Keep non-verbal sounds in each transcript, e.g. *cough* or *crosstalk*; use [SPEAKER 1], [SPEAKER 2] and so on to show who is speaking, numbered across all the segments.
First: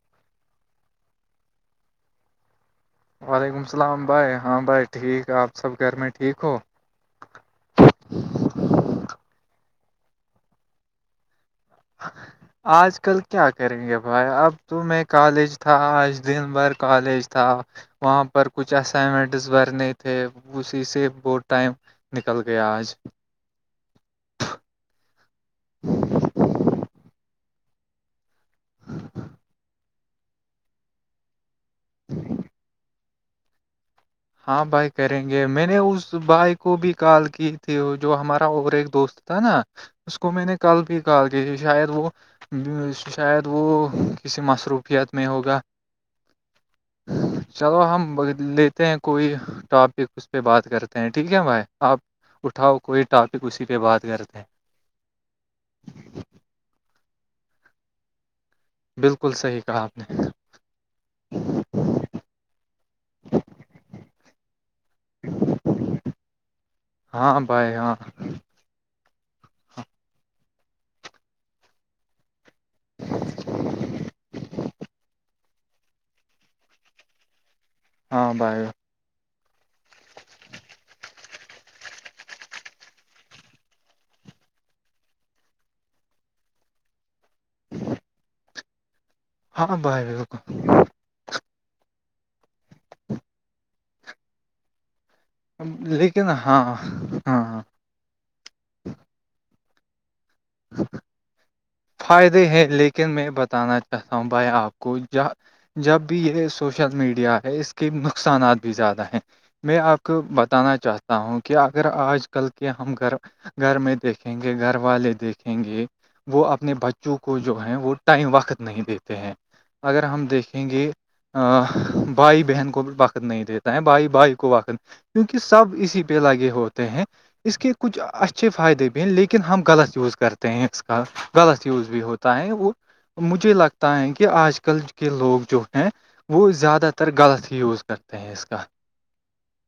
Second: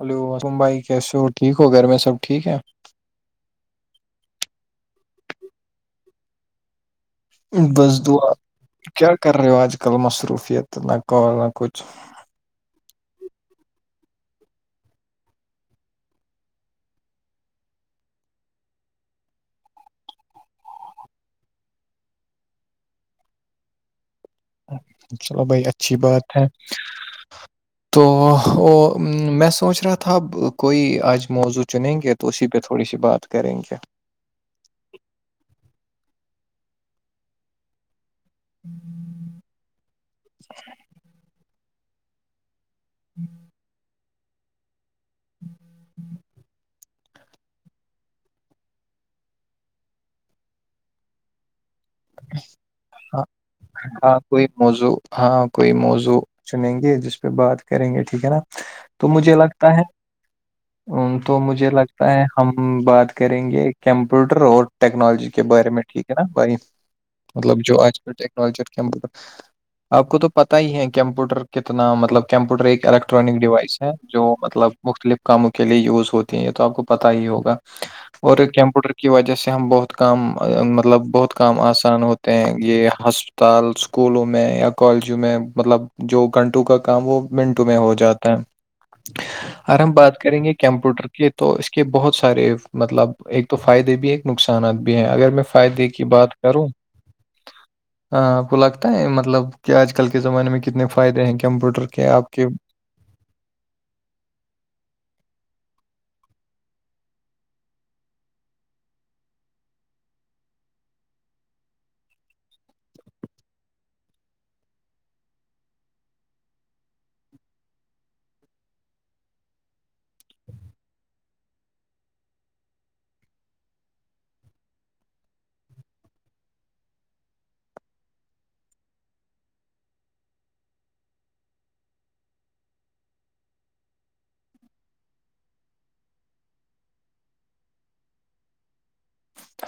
[SPEAKER 1] Hello وم بھائی کیسے ہو ٹھیک ہو گھر میں سب ٹھیک ہے
[SPEAKER 2] وعلیکم السلام بھائی ہاں بھائی ٹھیک آپ سب گھر میں ٹھیک ہو
[SPEAKER 1] بس دعا کیا کر رہے آج کل مصروفیت نہ کال نہ کچھ
[SPEAKER 2] *inaudible* آج کل کیا کریں گے بھائی اب تو میں کالج تھا آج دن بھر کالج تھا وہاں پر کچھ اسائنمنٹس بھرنے تھے اسی سے بہت ٹائم نکل گیا آج
[SPEAKER 1] چلو بھائی اچھی بات ہے تو میں سوچ رہا تھا اب کوئی آج موضوع چنیں گے تو اسی پہ تھوڑی سی بات کریں گے
[SPEAKER 2] ہاں بھائی کریں گے میں نے اس بھائی کو بھی کال کی تھی وہ جو ہمارا اور ایک دوست تھا نا اس کو میں نے کل بھی کال کی تھی شاید وہ شاید وہ کسی مصروفیت میں ہوگا چلو ہم لیتے ہیں کوئی ٹاپک اس پہ بات کرتے ہیں ٹھیک ہے بھائی آپ اٹھاؤ کوئی ٹاپک اسی پہ بات کرتے ہیں
[SPEAKER 1] موضو ہاں کوئی موزوع چنیں گے جس پہ بات کریں گے ٹھیک ہے نا تو
[SPEAKER 2] بالکل
[SPEAKER 1] مجھے
[SPEAKER 2] صحیح
[SPEAKER 1] لگتا
[SPEAKER 2] کہا
[SPEAKER 1] ہے
[SPEAKER 2] آپ نے
[SPEAKER 1] تو مجھے لگتا ہے ہم بات کریں گے کمپیوٹر اور ٹیکنالوجی کے بارے میں ٹھیک ہے نا بھائی
[SPEAKER 2] ہاں
[SPEAKER 1] مطلب
[SPEAKER 2] بھائی
[SPEAKER 1] جو
[SPEAKER 2] ہاں
[SPEAKER 1] آج کل ٹیکنالوجی کمپوٹر آپ کو تو پتا ہی ہے کمپیوٹر کتنا مطلب کمپیوٹر ایک الیکٹرانک ڈیوائس ہے جو مطلب مختلف کاموں کے لیے یوز ہوتی ہیں یہ تو آپ کو پتا ہی ہوگا
[SPEAKER 2] ہاں
[SPEAKER 1] اور
[SPEAKER 2] بھائی
[SPEAKER 1] کمپیوٹر کی وجہ سے ہم بہت کام مطلب بہت کام اسا اسان ہوتے ہیں یہ ہسپتال اسکولوں میں یا کالجوں میں مطلب جو گھنٹوں کا کام وہ منٹوں میں ہو جاتا ہے ا
[SPEAKER 2] ہاں
[SPEAKER 1] گر ہم
[SPEAKER 2] بھائی
[SPEAKER 1] بات کریں گے
[SPEAKER 2] بالکل
[SPEAKER 1] کمپیوٹر کے تو اس کے بہت سارے مطلب ایک تو فائدے بھی ہیں ایک نقصانات بھی ہیں اگر میں فائدے کی
[SPEAKER 2] لیکن
[SPEAKER 1] بات کروں
[SPEAKER 2] ہاں ہاں
[SPEAKER 1] ہاں آپ کو لگتا ہے مطلب کہ آج کل کے زمانے میں کتنے فائدے ہیں کمپیوٹر کے آپ کے
[SPEAKER 2] فائدے ہیں لیکن میں بتانا چاہتا ہوں بھائی آپ کو ج جب بھی یہ سوشل میڈیا ہے اس کے نقصانات بھی زیادہ ہیں میں آپ کو بتانا چاہتا ہوں کہ اگر آج کل کے ہم گھر گھر میں دیکھیں گے گھر والے دیکھیں گے وہ اپ اپنے بچوں کو جو ہے وہ ٹائم وقت نہیں دیتے ہیں اگر ہم دیکھیں گے بھائی بہن کو وقت نہیں دیتا ہے بھائی بھائی کو وقت کیونکہ سب اسی پہ لگے ہوتے ہیں اس کے کچھ اچھے فائدے بھی ہیں لیکن ہم غلط یوز کرتے ہیں اس کا غلط یوز بھی ہوتا ہے وہ مجھے لگتا ہے کہ آج کل کے لوگ جو ہیں وہ زیادہ تر غلط ہی یوز کرتے ہیں اس کا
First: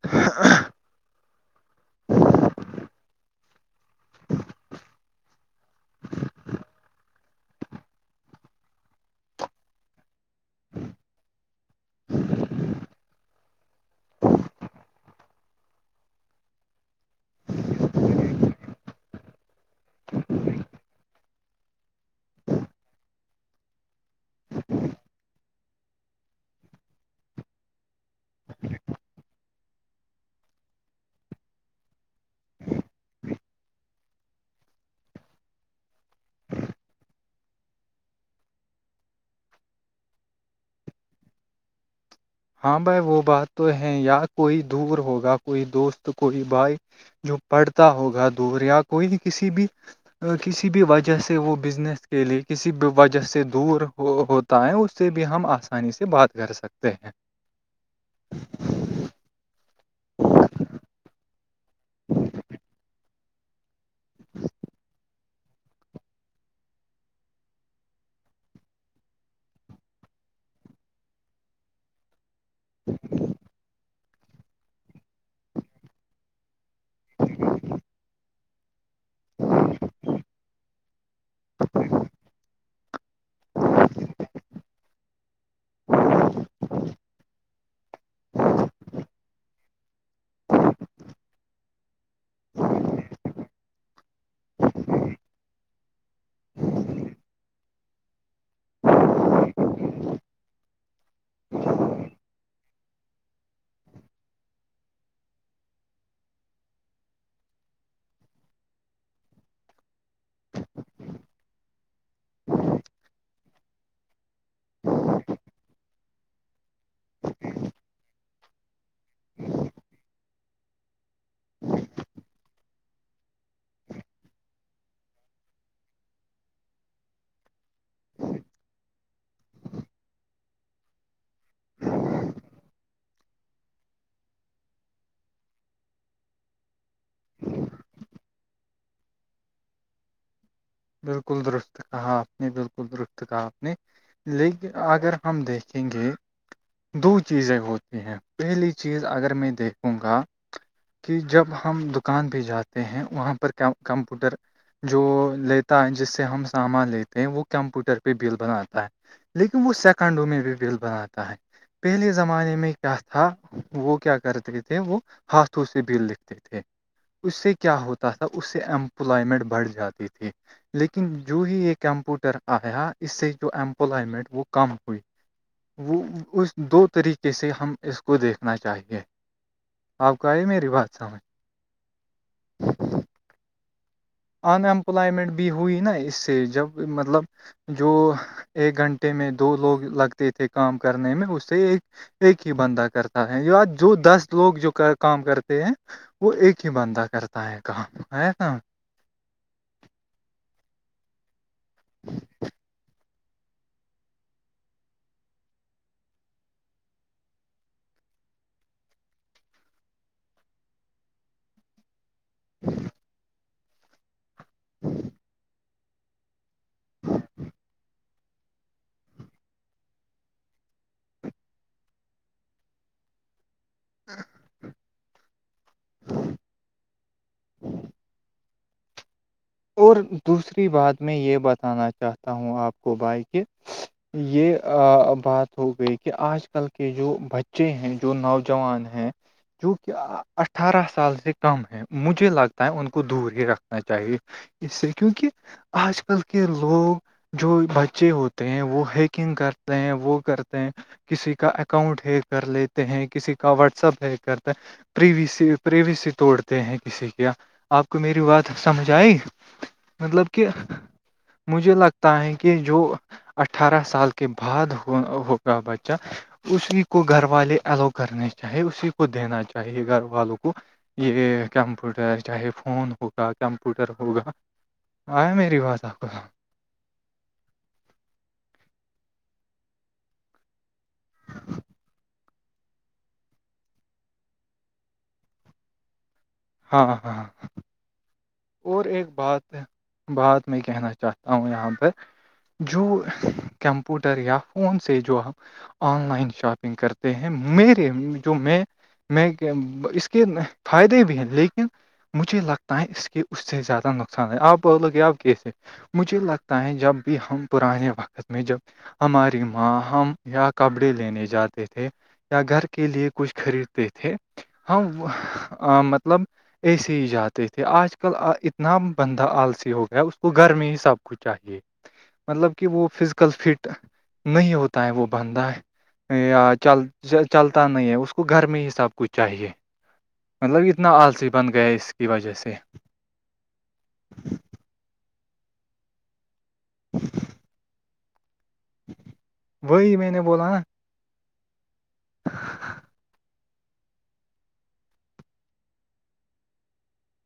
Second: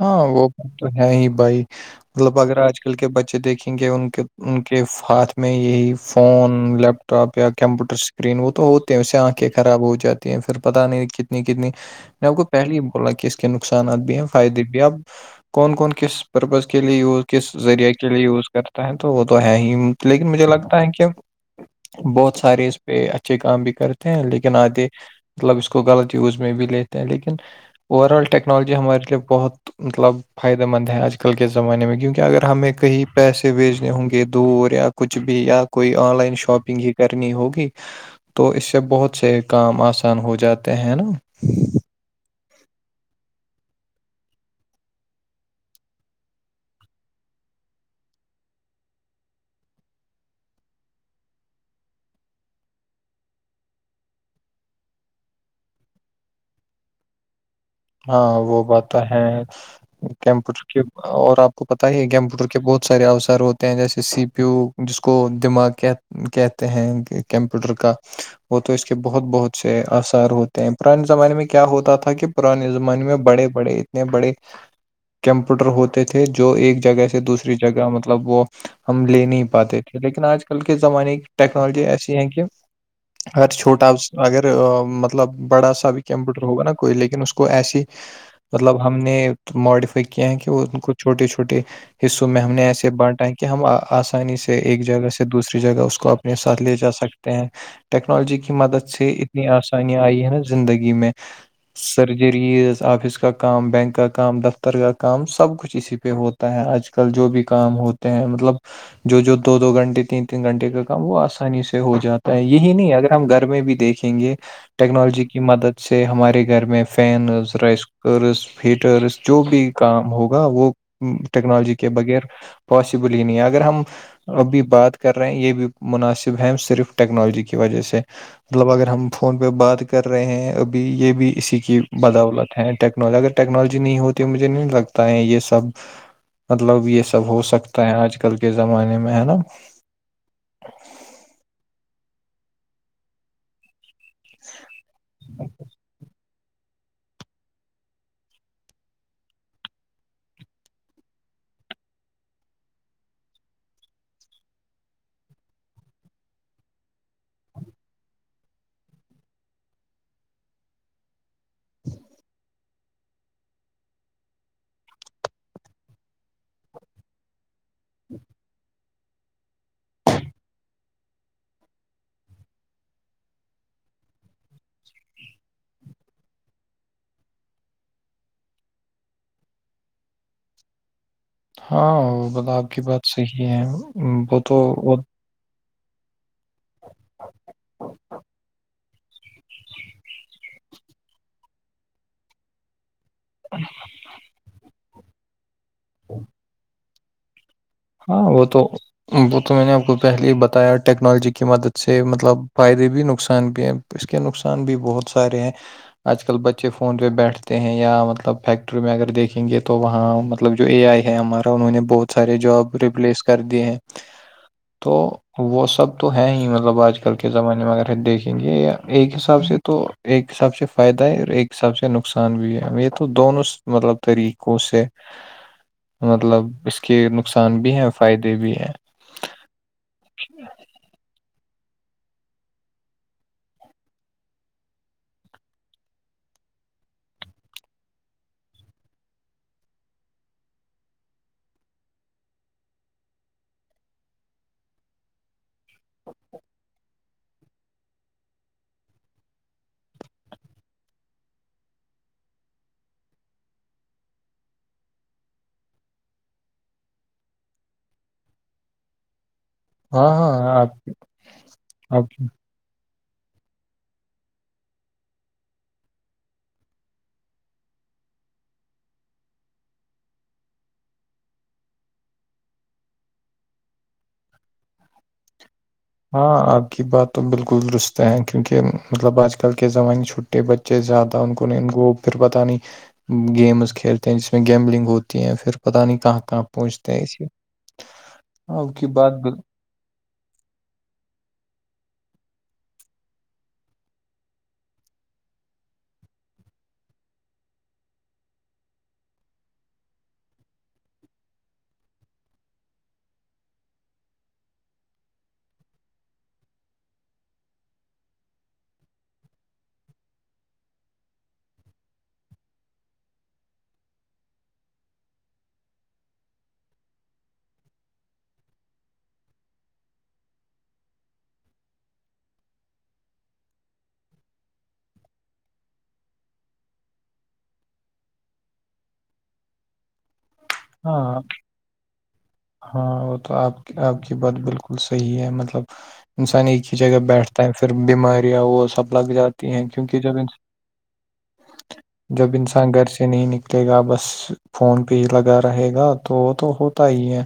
[SPEAKER 1] ہاں وہ تو ہے ہی بھائی مطلب اگر آج کل کے بچے دیکھے کیونکہ ان کے ان کے ہاتھ میں یہی فون لیپ ٹاپ یا کمپیوٹر اسکرین وہ تو ہوتے ہیں اسے آنکھیں خراب ہو جاتی ہیں پھر پتا نہیں کتنی کتنی میں آپ کو پہلے ہی بولا کہ اس کے نقصانات بھی ہیں فائدے بھی آپ کون کون کس پرپز کے لیے یوز کس ذریعے کے لیے یوز کرتا ہے تو وہ تو ہے ہی لیکن مجھے لگتا ہے کہ بہت سارے اس پہ اچھے کام بھی کرتے ہیں لیکن آگے مطلب اس کو غلط یوز میں بھی لیتے ہیں لیکن اوور آل ٹیکنالوجی ہمارے لیے بہت مطلب فائدہ مند ہیں آج کل کے زمانے میں کیونکہ اگر ہمیں کہیں پیسے بھیجنے ہوں گے دور یا کچھ بھی یا کوئی آن لائن شاپنگ ہی کرنی ہوگی تو اس سے بہت سے کام آسان ہو جاتے ہیں نا
[SPEAKER 2] ہاں بھائی وہ بات تو ہے یا کوئی دور ہوگا کوئی دوست کوئی بھائی جو پڑتا ہوگا دور یا کوئی بھی کسی بھی کسی بھی وجہ سے وہ بزنس کے لیے کسی بھی وجہ سے دور ہو ہو اس سے بھی ہم آسانی سے بات کر سکتے ہیں
[SPEAKER 1] ہاں وہ بات ہے کیمپوٹر کی اور آپ کو پتتا ہی ہے کمپیور بہت سارے اوسر ہو جیسے سی پی یو جس کو دماغ کہ کہتے ہیں کمپیوٹر کا وہ تو اس کے بہت بہت سے آسار ہوتے ہیں پرانے زمانے میں کیا ہوتا تھا کہ پرانے زمانے میں بڑے بڑے اتنے بڑے کمپیوٹر ہوتے تھے جو ایک جگہ سے دوسری جگہ مطلب وہ ہم لے نہیں پاتے تھے لیکن آج کل کے زمانے ٹییکنالوجی ایسی ہیں کہ اگر چھوٹا آ اگر مب مطلب بڑا سا بھی کمپیوٹر ہوگا نا کوئی لیکن اس کو ایسی مطلب ہم نے ماڈیفائی کیا ہیں کہ وہ ان کو چھوٹے چھوٹے حصوں میں ہم نے ایسے بانٹا ہے کہ ہم آسانی سے ایک جگہ سے دوسری جگہ اس کو اپنے ساتھ لے جا سکتے ٹیکنالوجی کی مدد سے اتنی آسانیاں آئی ہے نا زندگی میں سرجریز آفس کا کام بینک کا کام دفتر کا کام سب کچھ اسی پہ ہوتا ہوتا ہے آج کل جو بھی کام ہوتے ہیں مطلب جو جو دو دو گھنٹے تین تین گھنٹے کا کام وہ آسانی سے ہو جاتا ہے یہی نہیں اگر ہم گھر میں بھی دیکھیں گے ٹیکنالوجی کی مدد سے ہمارے گھر میں فینز رائس کوکرز ہیٹرز جو بھی کام ہوگا وہ ٹیکنالوجی کے بغیر پاسبل ہی نہیں ہے اگر ہم ابھی بات کر رہے ہیں یہ بھی مناسب ہے صرف ٹیکنالوجی کی وجہ سے مطلب اگر ہم فون پہ بات کر رہے ہیں ابھی یہ بھی اسی کی بدولت ہے ٹیکنالوجی اگر ٹیکنالوجی نہیں ہوتی مجھے نہیں لگتا ہے یہ سب مطلب یہ سب ہو سکتا ہے آج کل کے زمانے میں ہے نا
[SPEAKER 2] بالکل درست کہا آپ نے بالکل درست کہا آپ نے لیکن اگر ہم دیکھیں گے دو چیزیں ہوتی ہیں پہلی چیز اگر میں دیکھوں گا کہ جب ہم دکان پہ جاتے ہیں وہاں پر کمپیوٹر جو لیتا ہے جس سے ہم سامان لیتے ہیں وہ کمپیوٹر پہ بل بناتا ہے لیکن وہ سیکنڈوں میں بھی بل بناتا ہے پہلے زمانے میں کیا تھا تھا وہ کیا کرتے تھے وہ ہاتھوں سے بھیل لکھتے تھے اس سے کیا ہوتا تھا اس سے امپلائمنٹ بڑھ جاتی تھی لیکن جو ہی یہ کمپوٹر آیا اس سے جو امپلائمنٹ وہ کم ہوئی وہ اس دو طریقے سے ہم اس کو دیکھنا چاہیے آپ کو آئی میری بات سمجھ
[SPEAKER 1] ہاں وہ ب آپ کی بات صحیح ہے وہ تو وہ
[SPEAKER 2] انمپلائمنٹ بھی ہوئی نا اس سے جب مطلب جو ایک گھنٹ میں دو لوگ لگتے تھے کام کرنے میں اس سے ایک ایک ہی بندہ کرتے ہے جو دس لوگ جو کام کرتے ہیں وہ ایک ہی بندہ کرتے کہا
[SPEAKER 1] ہاں
[SPEAKER 2] آ کہ
[SPEAKER 1] وہ
[SPEAKER 2] ہ
[SPEAKER 1] تو وہ تو میں نے آپ کو پہلے ہی بتایا ٹیکنالوجی کی مدد سے مطلب فائدے بھی نقصان بھی ہیں اس کے نقصان بھی بہت سارے ہیں آج کل بچے فون پہ بیٹھتے ہیں یا مطلب فیکٹری میں اگر دیکھیں گے تو وہاں مطلب جو اے آئی ہے ہمارا انہوں نے بہت سارے جاب ریپلیس کر دیے ہیں تو وہ سب تو ہے ہی مطلب آج کل کے زمانے میں اگر دیکھیں گے ایک حساب سے تو ایک حساب سے فائدہ ہے اور ایک حساب سے نقصان بھی ہے ہم یہ تو دونوں مطلب طریقوں سے مطلب اس کے نقصان بھی ہیں فائدے بھی
[SPEAKER 2] اور دوسری بات میں یہ بتانا چاہتا ہوں آپ کو بائیک یہ بات ہو گئی کہ آج کل کے جو بچے ہیں جو نوجوان ہیں جو کہہ اٹھارہ سال سے کم ہیں مجھے لگتا ہے ان کو دور ہی رککھنا چاہیے اس سے کیونکہ آج کل کے لوگ جو بچے ہوتے ہیں وہ ہیکنگ کرتے ہیں وہ کرتے ہیں کسی کا اکاؤنٹ ہ کر لیتے ہیں کسی کا واٹسپ ہ کرتا ہے پریوی سے پریوی سے توڑتے ہیں کسی کیا آپ کو میری بات سمجھ آئی
[SPEAKER 1] ہاں
[SPEAKER 2] مطلب کہ
[SPEAKER 1] ہاں آپ
[SPEAKER 2] مجھے لگتا
[SPEAKER 1] آپ
[SPEAKER 2] ہے کہ کہ جو اٹھارہ سال کے بعد ہوگا بچہ اسی کو گھر والے ایلو کرنے چاہیے اسی کو دینا چاہیے گھر والوں کو یہ کمپیوٹر چاہے فون ہوگا کمپیوٹر ہوگا آیا میری پاس آپ کو
[SPEAKER 1] ہاں آگ کی بات تو بالکل درست ہیں کیونکہ مطلب آج کل کے زمانے چھٹے بچے زیادہ ان کو نہیں ان کوو پھر پتاہ نہیں گیمز کھیلتے ہیں جس میں گیملنگ ہوتی ہے پھر پتاہ نہیں کہاں کہاں
[SPEAKER 2] ہاں
[SPEAKER 1] پونچتے ہیں
[SPEAKER 2] ہاں
[SPEAKER 1] آپ
[SPEAKER 2] اور
[SPEAKER 1] کی
[SPEAKER 2] ایک
[SPEAKER 1] بال-
[SPEAKER 2] بات بات میں کہنا چاہتا ہوں یہاں پر جو کمپوٹر یا فون سے جو ہم آن لائن شاپنگ کرتے ہیں میرے جو میں میں اس کے فائدے بھی ہیں لیکن مجھے لگتا ہے اس کے اس سے زیادہ نقصان ہے آپ بول لو گے آپ کیسے مجھے لگتا ہے جب بھی ہم پرانے وقت میں جب ہماری ماں ہم یا کپڑے لینے جاتے تھے یا گھر کے لیے کچھ خریدتے تھے ہم مطلب ایےسے ہی جاتے تھے آج آج کل اتنا بندہ آلسی ہو گیا اس کو گھر میں ہی سب کچھ چاہیے مطلب کہ وہ فزیکل فٹ نہیں ہوتا ہے وہ بندہ ہے یا چل چلتا نہیں ہے اس کو گھر میں ہی سب کچھ چاہیے مطلب اتنا
[SPEAKER 1] ہاں
[SPEAKER 2] آلسی بن گیا اس کی وجہ سے
[SPEAKER 1] ہاں وہ تو آپ ک آبپ کی بات بالکل صحیح ہے مطلب انسان ایک ہی جگہ بیٹھتا ہے پھر بیماریاں وہ سب لگ جاتی ہیں
[SPEAKER 2] وہی
[SPEAKER 1] کیونکہ
[SPEAKER 2] میں
[SPEAKER 1] جب
[SPEAKER 2] نے
[SPEAKER 1] ان
[SPEAKER 2] بولا نا
[SPEAKER 1] جب انسان گھر سے نہیں نکلے گا بس فون پہ ہی لگا رہے گا تو وہ تو ہوتا ہی ہے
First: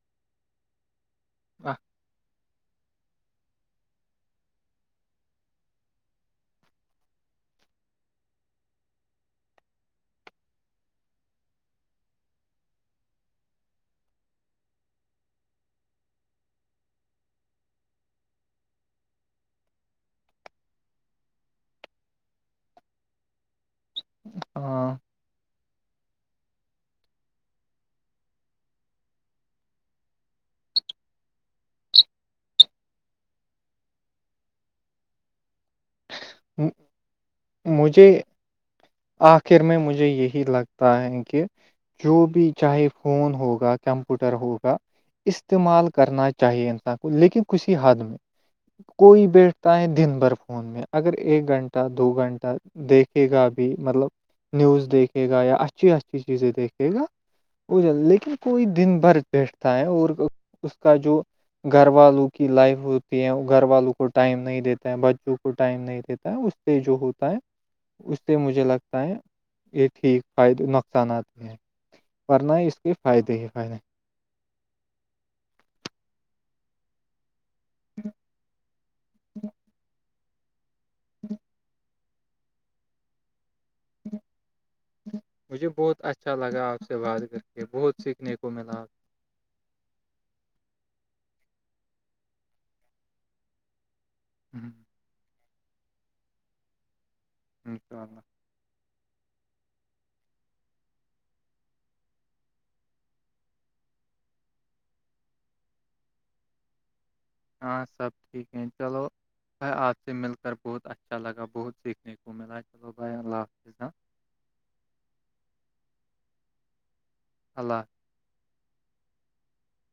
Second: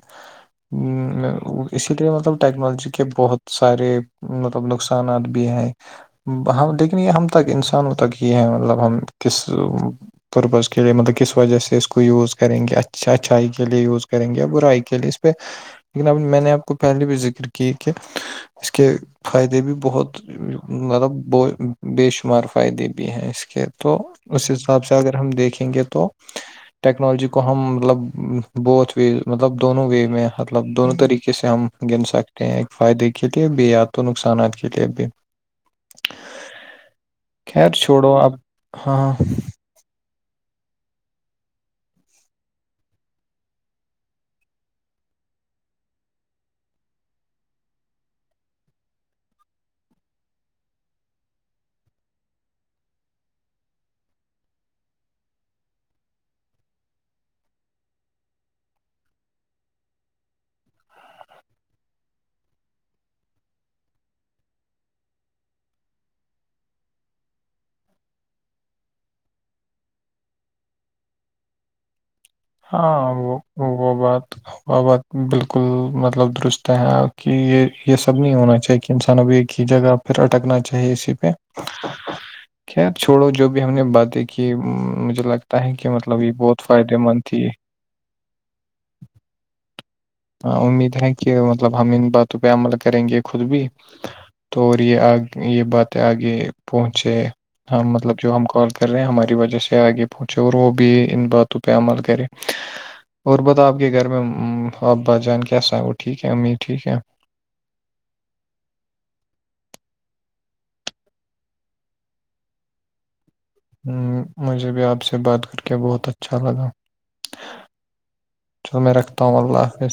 [SPEAKER 1] اسی لیے مطلب ٹیکنالوجی کے بہت سارے مطلب نقصانات بھی ہیں ہاں لیکن یہ ہم تک انسانوں تک یہ ہے مطلب ہم کس پرربز کے لیے مطلب کس وجہ سے اس کو یوز کریں گے اچھا اچھ اچھائی کے لیے یوز کریں گےیا برائی کے لیے اس پہ لیکن اب میں نے آپ کو پہلے بھی ذکر کی کہ اس کے فائدے بھی بہت مطلب ب بے شمار فائدے بھی ہیں اس کے تو اس حساب سے
[SPEAKER 2] ہاں
[SPEAKER 1] اگر ہم دیکھیں گے تو ٹیکنالوجی کو ہم مطلب بہت و مطلب دونوں وے میں مطلب دونوں طریقے سے ہم گن سکتے ٹ ایک فائدے کے لیے بھی یا تو نقصانات کے لیے بھی
[SPEAKER 2] ا
[SPEAKER 1] خیر
[SPEAKER 2] مجھے
[SPEAKER 1] چھوڑو اب ہاں
[SPEAKER 2] آخر میں مجھے یہی لگتا ہے کہ جو بھی چاہے فون ہوگا کمپیوٹر ہوگا استعمال کرنا چاہیے انسان کو لیکن کھسی حد میں کوئی بیٹھتا ہے دن بھر فون میں اگر ایک گھنٹہ دو گھنٹہ دیکھے گا بھی مطلب نیوز دیکھے گا یا اچھی اچھی چیزیں دیکھے گا ج لیکن کوئی دن بھر بیٹھتا ہے اور اس کا جو گھر والوں کی لائف ہوتی ہے گھر والوں کو ٹائم نہیں دیتا ہے بچوں کو ٹائم نہیں دیتا ہے اس سے جو ہوتا ہے اس سے مجھے لگتا ہے یہ ٹھیک فائد نقصانات ہیں ورنہ اس کے
[SPEAKER 1] ہاں
[SPEAKER 2] فائدے
[SPEAKER 1] وہ
[SPEAKER 2] ہی فائدے ہیں۔
[SPEAKER 1] وہ بات وہ بات بالکل مطلب درست ہے کہ یہ یہ سب نہیں ہونا چاہیے کہ انسان ابھی ایک ہی جگہ پھر اٹکنا چاہیے اسی پہ خیر چھوڑو جو بھی بھی ہم نے باتیں کہ مجھے لگتا
[SPEAKER 2] مجھے
[SPEAKER 1] ہے کہ
[SPEAKER 2] بہت
[SPEAKER 1] مطلب یہ
[SPEAKER 2] اچھا
[SPEAKER 1] بہت
[SPEAKER 2] لگا آپ
[SPEAKER 1] فائدے
[SPEAKER 2] سے
[SPEAKER 1] مند
[SPEAKER 2] بات کر
[SPEAKER 1] تھی
[SPEAKER 2] کے بہت سیکھنے کو ملا
[SPEAKER 1] ہاں امید ہے کہ مطلب ہم ان باتوں پہ عمل کریں گے خود بھی تو
[SPEAKER 2] ان
[SPEAKER 1] یہ آ یہ باتیں آگے پہنچے ہم
[SPEAKER 2] شاء
[SPEAKER 1] مطلب
[SPEAKER 2] اللہ
[SPEAKER 1] جو ہم کال کر رہے ہیں ہماری وجہ سے آگے پہنچے اور وہ بھی ان باتوں پہ عمل کرے اور بتا آپ کے گھر میں ابا جان کیسا ہے وہ ٹھیک ہے امیر ٹھیک ہے
[SPEAKER 2] ہاں سب ٹھیک ہے چلو بھائی آپ سے مل کر بہت اچھا لگا بہت سیکھنے کو ملا چلو بھائی اللہ حفظ
[SPEAKER 1] مجھے بھی آپ سے بات کر کے بہت اچھا لگا
[SPEAKER 2] اللہ
[SPEAKER 1] چلو میں رکھتا ہوں اللہ حافظ